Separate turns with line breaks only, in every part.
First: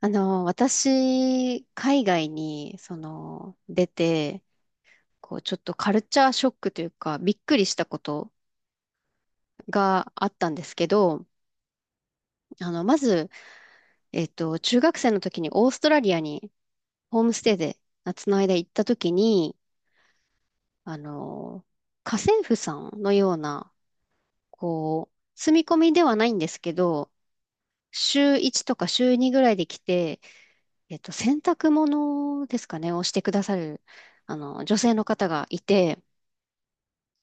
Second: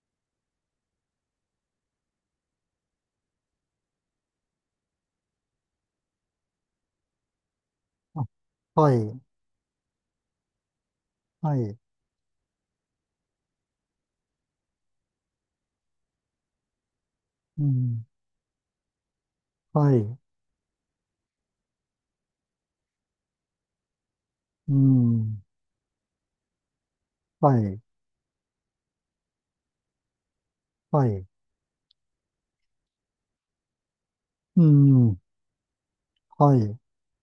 私、海外に、出て、ちょっとカルチャーショックというか、びっくりしたこ
あ、
と
はい、
があったんですけど、
はい、
まず、中学生の時にオーストラリアにホームステイ
う
で
ん、
夏の間行った時に、
はい、
あの、家政婦さんのような、
うん、
住み込みではないんですけど、
はい、
週1とか週2ぐらいで来て、
はい、
洗濯物ですかね、をしてくださる、
う
女性の
ん、
方がいて、
はい、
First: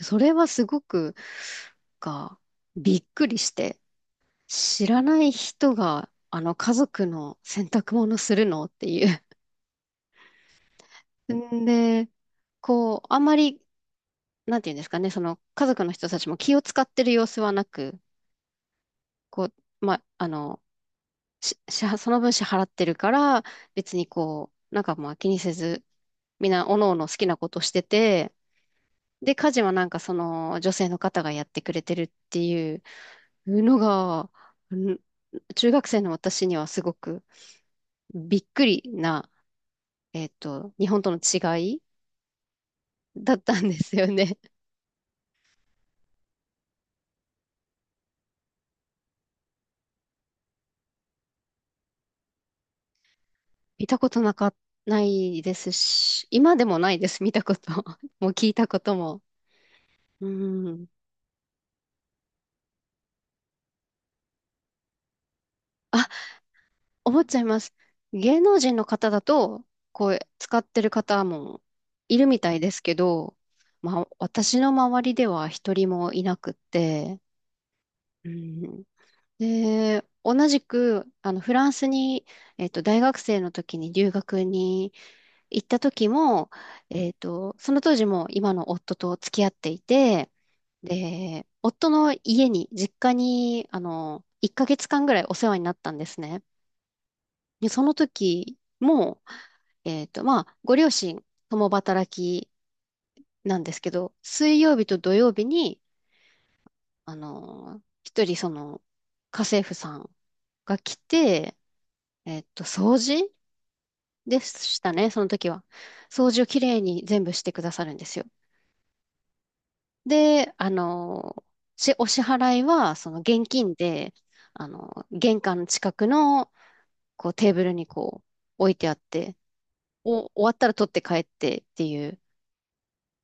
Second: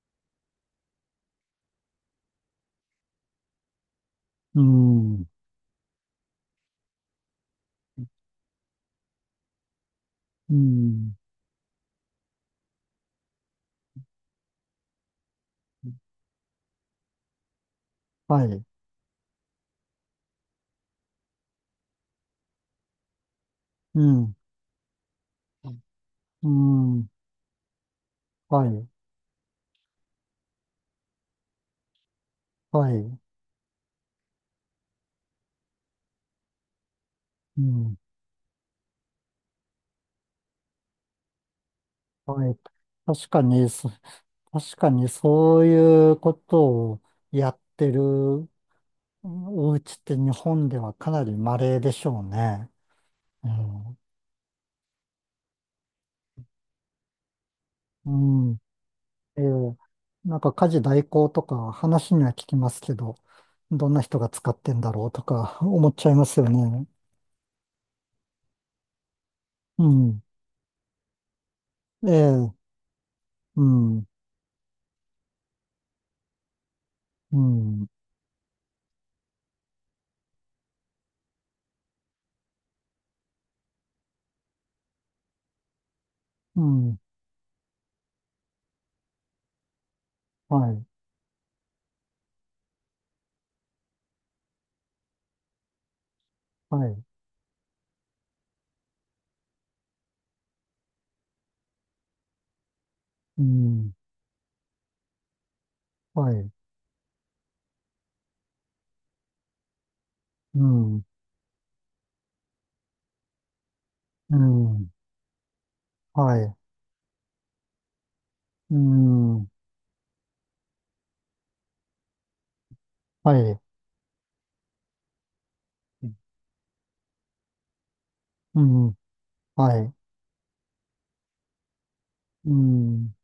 それはすごく、が、びっくりして、
う
知らな
ん、
い人が、家族の洗濯物するのっていう。
うん、
んで、あんまり、なんていうんですかね、家族の人たちも気を使ってる様子はなく、
はい、
こう、ま、あの、し、支払その分支払ってるから、別
う
に
ん、
なんかまあ気にせず、
う
みんな、おのおの
ん、
好きなことしてて、
はい、
で、家事はなんかその女性の方がやってくれてるっていう
はい、
のが、ん中学生の私にはすごく
うん、
びっくりな、日本との違い
はい。確
だっ
か
た
に、
んで
そ
すよね。
確かにそういうことをやってるうんお家って日本ではかなり稀でしょうね。う
見
ん、
たことなか、ないですし、今でもないです、見たこと。
う
もう聞い
ん
たことも。
ええ、
う
なんか家事
ん。
代行とか話には聞きますけど、どんな人が使ってんだろうとか思っち
あ
ゃいますよね。
思っちゃいます。芸能人の方だと、
うん。
使ってる方も
え
いるみ
え、
たいですけど、
う
ま
ん、
あ、私の周りでは一人もいなくって、
うん、
うん、で、同じく、フランスに、大学生の時に留学に行った時も、
うん、
その当時も今の夫と付き合っていて、
はい、
で、夫の家に、実家に、1ヶ月間ぐらいお世話になったんですね。
はい、
で、その時も、まあ、ご両親、共働き
う
なんですけ
ん、
ど、水曜日と土曜日に、
はい、
一人、家政婦さん
う
が来
ん、
て、掃除
う
でし
ん、
たね、その時は。掃
は
除を
い、
きれいに全部してくださるんですよ。
うん、
で、お支払いは、
は
現
い、
金で、玄関の近くの、テーブルに、
う
置いてあ
ん、
って、
はい、
終わったら取って帰ってっていう、
うん、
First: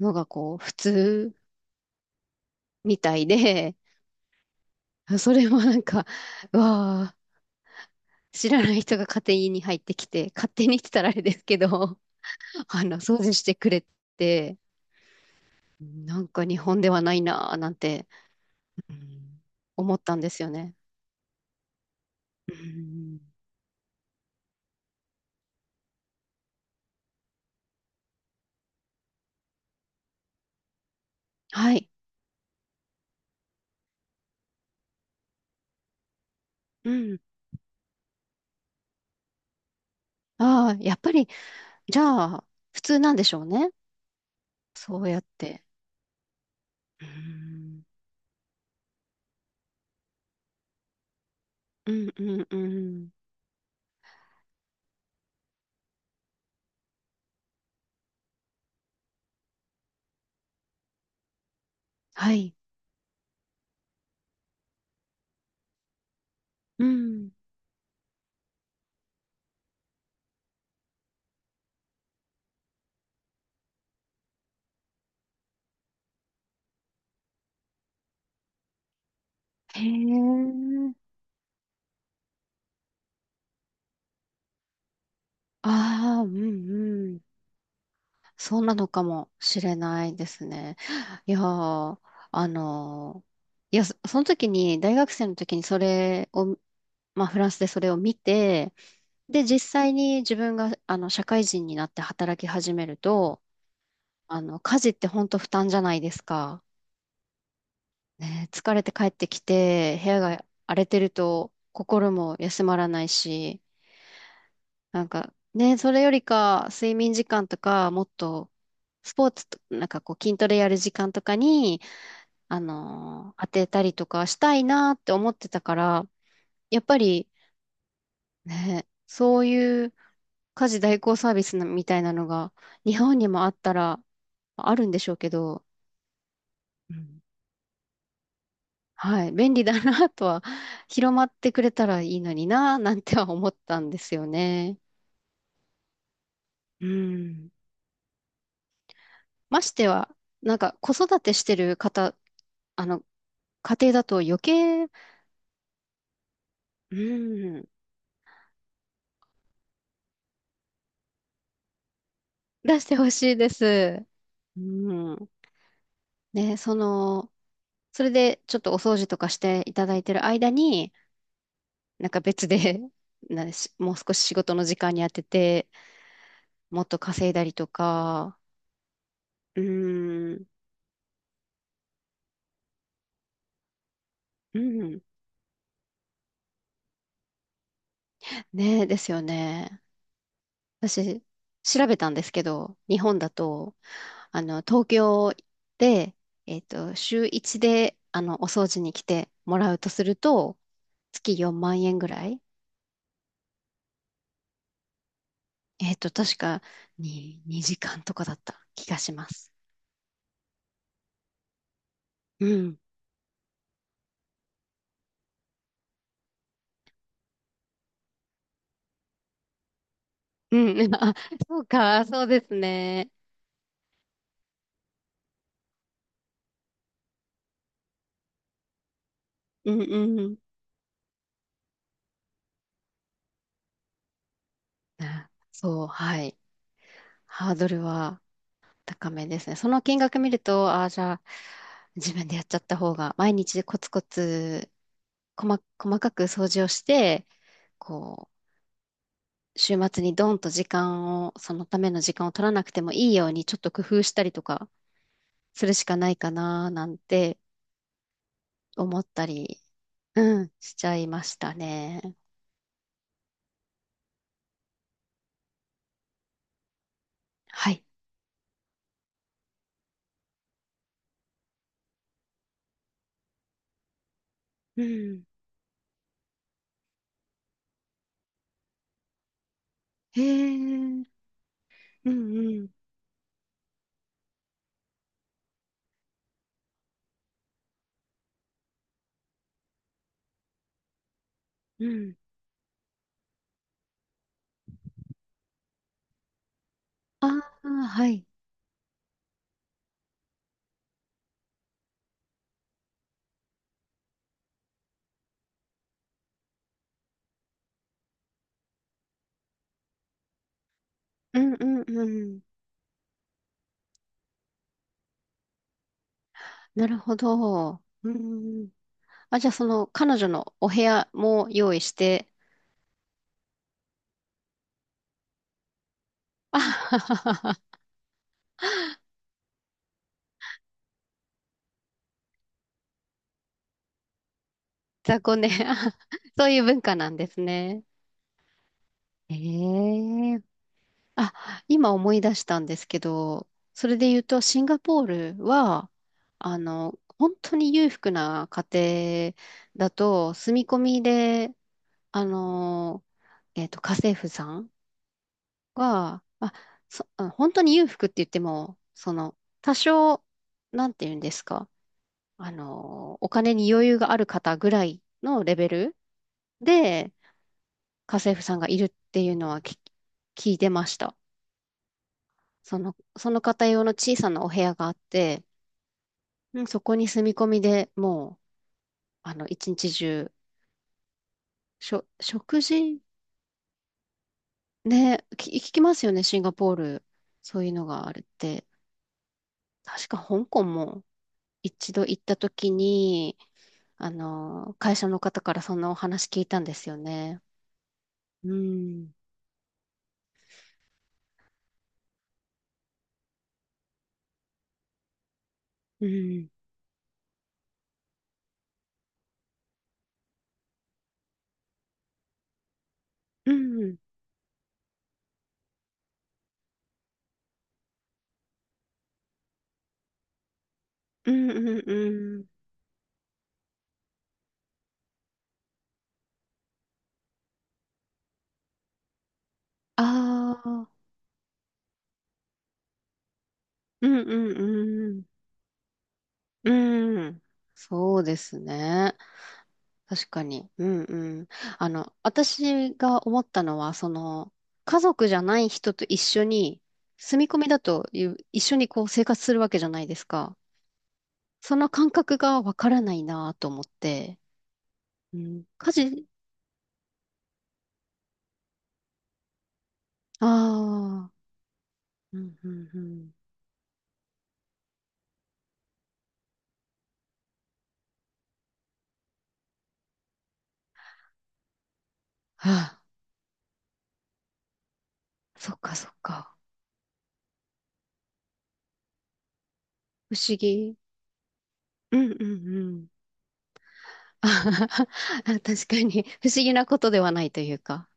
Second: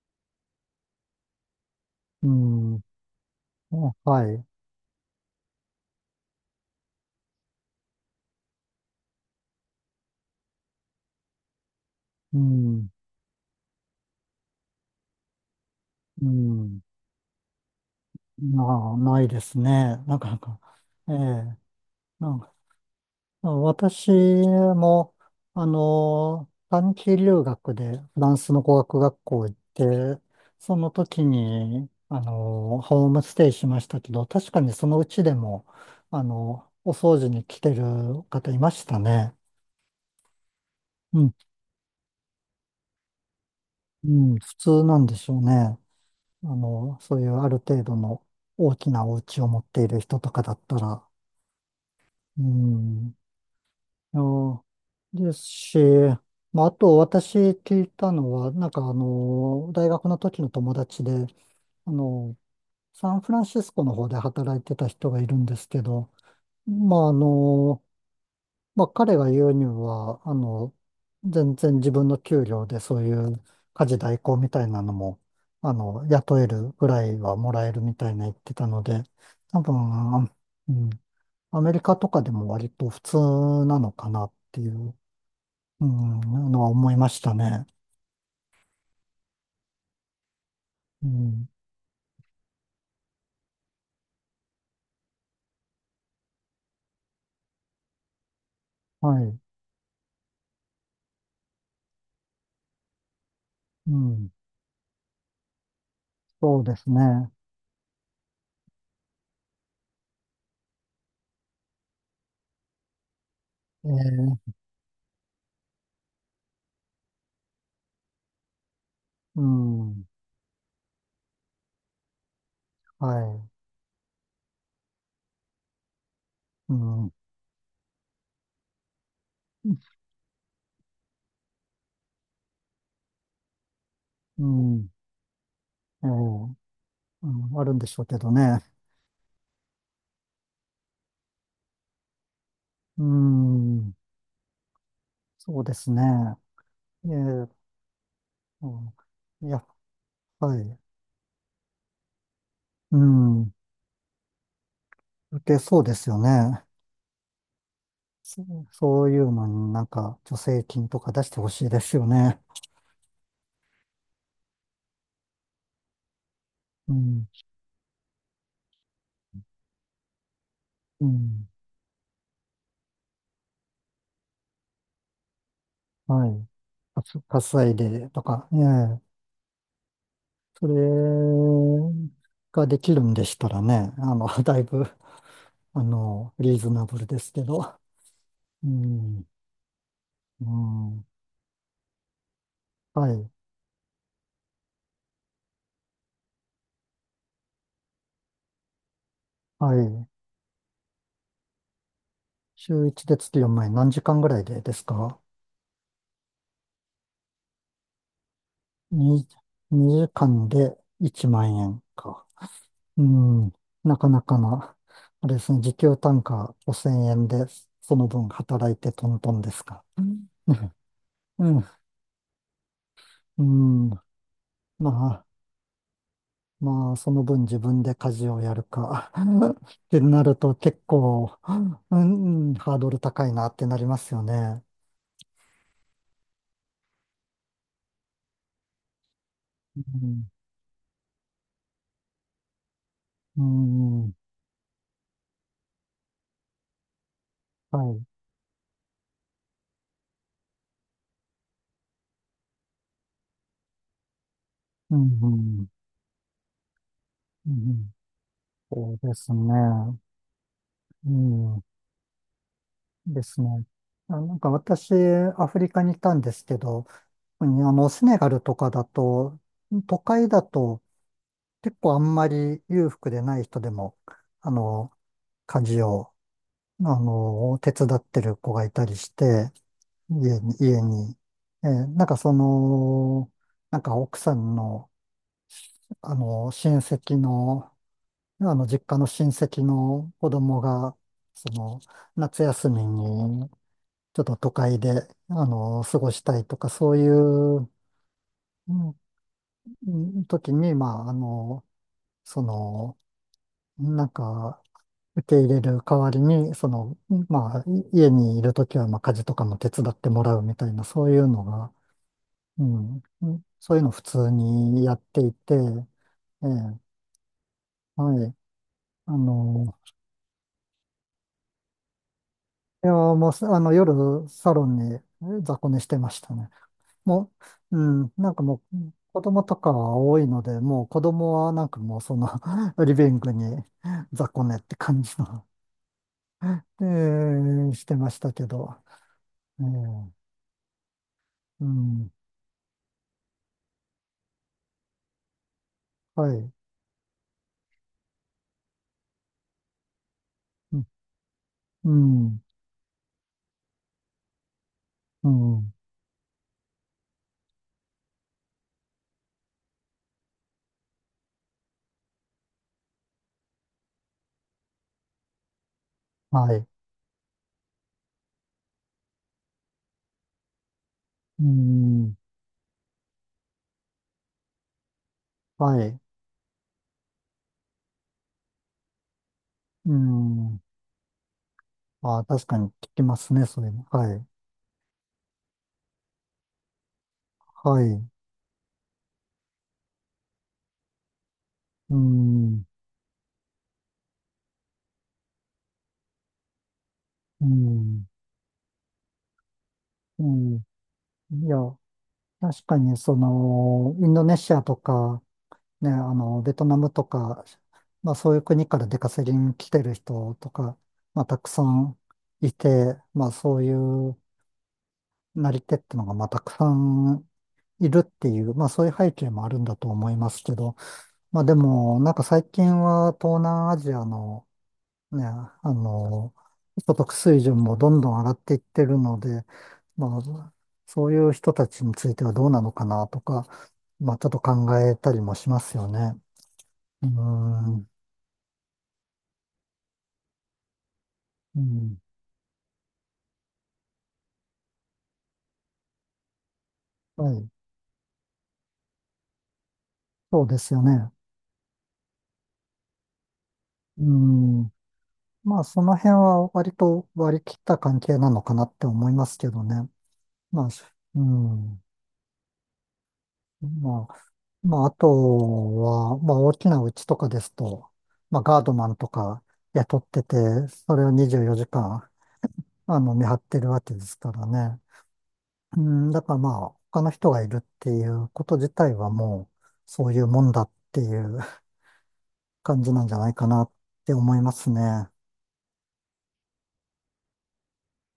のが普通
うん、
みたいで、
はい、
それもなんか、うわー知らない人が勝手に入ってきて、勝手にって言ったらあれですけど、
うん、
掃除してくれて、な
う
んか日
ん、
本ではないなーなんて、う
な、
ん
ないです
思
ね。
った
な
んで
かな
すよ
か。
ね。
ええ、なんか
うん、
私も、短期留学でフランスの語学学校行って、その時
は
に、
い。
ホームステイしましたけど、確かにそのうちでも、お
う
掃
ん。
除に来てる方いましたね。
ああ、やっぱ
う
り、
ん、
じゃあ、普通なんでしょうね。
うん、普通な
そ
ん
う
で
やっ
しょう
て。
ね。
う
そういうある程
ん。
度の大きなお家を持っている人とかだったら。
うんう
う
んうん。
んうんですし、まあ、あと私聞いたのは、なんか大学の時の友達で、あ
は
の、
い。
サンフランシスコの方で働いてた人がいるんですけど、
う
まあ
ん。
まあ彼が言うには、全然自分の給料でそういう家事代行みたいなのも、雇えるぐらいはもらえるみたいな言ってたので、多
へ
分、うん、
え。
アメリカとかでも割と普通なのかなっていう。う
ああ、う
ん、のは
ん
思い
う
まし
ん。
たね。
そうなのかもしれないですね。
う
いや
ん、
ー、あのその時に、大学生の時にそれを、まあ、フランスでそれを見て、
はい。
で、実際に自分が、社会人になって働き始めると、
うん、
家事って本当負担じゃないです
そ
か。
うですね。
ね、疲れて帰ってきて、部屋が荒れてると、心も休まらないし、
えー、
なんか、ね、それよりか、睡眠時間とか、もっと、スポー
う
ツと、なんか
ん、
筋トレやる時間とかに、
は
当
い。
てたりとかしたいなって思ってたから、
う
やっぱ
ん、
り、ね、そういう家事代行サービスみたいなのが、日本にもあったら、
う
ある
ん、
んでしょうけど、
えー、
うん、
うん、あるんでしょうけどね。
はい、便利だなとは、広まってくれたらいいのにな、な
う
んては思ったん
ん、
ですよね。
そうですね。
う
えー、
ん。
うん、や
ま
っ
しては、
ぱ
なん
り、
か子育てしてる方あ
う
の、
ん、
家庭だと余計、
受けそうですよね。
うん、
そ、そういうのになんか助成金とか出してほしいですよね。
出してほしいです。うん。ね、
うん、
それでちょっとお掃除とかしていただいてる間に、
うん、
なんか別で、なんし、もう少し仕事の時間に当てて、
はい。
もっと
かつ、
稼いだりと
稼いでと
か、
か、ええ
うん、
それができるんでしたらね、だ
う
いぶ、
ん。
リーズナブルですけど。う
ね、ですよ
ん、
ね。
うん、
私、調べたんですけど、日
は
本だ
い、
と、東京で、週1で、お掃除に来てもら
は
うとす
い。
ると、月4万円ぐらい。
週1で月4万円、何時間ぐらいでですか
確かに2時間とかだった気がし
?2、
ます。
2時間で1万円か。
うん。
うん、なかなかな、あれですね、時給単価5000円で、その分働いてトントンですか。うん、
うん。あ、そ
う
うか、そうですね。
ん、うんままあ、その分自分で家事をやるか
う
っ
ん
てな
う
る
ん。
と結構、うん、ハードル高いなってなりますよね。
あ、そう、はい。ハードルは高めですね。そ
う
の金額
ん、
見ると、ああ、じゃあ、自分でやっちゃった方が、毎
う
日コツコ
ん、
ツ、細かく掃除をして、
はい。
こ週末にドンと時間を、そのための時間を取らなくてもいいように、ちょっと工夫したりとか
う
す
ん、
るしかないかな、なんて
うん、そう
思っ
で
た
すね。
り、うん、しちゃい
う
ました
ん、
ね。
ですね。あ、なんか私、アフリカにいたんですけど、
はい。
セネガルとかだと、都会だと結構あんまり裕福でない人でも、あ
う
の、
ん。
家事を、手伝ってる子がいたりして、
へ
家に、
え、う
家に。
ん
なん
う
か
ん、
なんか奥さんの、親戚の、実家の親戚の子供が、その、
うん。
夏休みに、ちょっと都会で、過ごしたいとか、そうい
ああ、
う、
はい。
うん、時に、まあ、その、なんか、受け入れる代わりに、その、まあ、家にいる時は、まあ、家事とかも手伝ってもらうみたいな、そういう
う
の
んう
が、
んうん。
うん、そういうの普通にやっていて、ええ、
なるほど。う
はい。
ん。
あ
あ、じゃあそ
の、
の彼女のお部屋も用意して、
いや、もう夜、サロンに雑魚寝してましたね。
あはは
も
は
う、
は。
なんかもう、子供とかは多いので、もう子供はなんかもうリビングに雑魚寝って感じ
雑魚
の、
寝、あ、そういう文
え
化なんです
え、
ね。
してましたけど、
え
ええ、
え、あ、
う
今
ん、
思い出したんですけど、それで言うと、シンガポールは、
はい、
本当に裕福な家庭だと、住み
う
込みで、
ん、
あ
うん、
の、家政婦さん
うん
が、本当に裕福って言っても、その、多少、なんて言うんですか、お金に余裕がある方ぐらいのレベル
はい、
で、家政婦さんがいるっていうのは聞いてました。
うん、
その方用の小さなお部屋があって、
はい、
うんそこに住み込みでもう、一
う
日中、
ん。ああ、確か
食
に聞
事。
きますね、それも。はい。
ね、聞きますよね、シンガポール。そういう
は
のが
い。
あるって。確か香港も一
う
度行った
ん。
時に、会社の方からそんなお話聞いたんですよね。
うん。
うん、
うん。いや、確かに、インドネシアとか、ね、
うん、
ベトナムとか、まあそういう国から出稼ぎに来てる人とか、まあたくさんいて、まあ
う
そうい
ん、
うなり手ってのが、まあたくさんいるっていう、まあそういう背景もあるんだと思いますけど、
う
まあ
ん、
で
うん、
も、
う
なんか最
ん。
近は東南アジアのね、所得水準もどんどん上がっていってるので、まあ、
ああ、
そういう人たちについてはどうなのかなとか、
う
ま
ん、
あ、ちょっと考えた
う
り
ん、
もしますよね。
う
うー
ん、うん。
ん、
そうですね。確かに。うんうん。
うん、
私が思ったのは、家族じゃない人と一緒に、
は
住
い、
み込みだという、一緒に生活するわけじゃないです
そう
か。
ですよね。
その感覚がわからないなと思っ
う
て。
ん、
う
まあ、
ん、
そ
家
の辺
事、
は割と割り切った関係なのかなって思いますけどね。まあ、う
ああ、
ん、
うんうんうん。
まあ、まあ、あとは、まあ、大きな家とかですと、まあ、ガードマンとか雇ってて、それを24時間、
あ
見張ってるわけですからね。
あ、そ
う
っかそ
ん、
っ
だから
か。
まあ、他の人がいるっていうこと自体はもう、そういう
不
もん
思
だっ
議。
ていう
うんうんう
感じなん
ん。
じゃないかなって思 い
あ
ます
はは
ね。
は。確かに、不思議なことではないというか。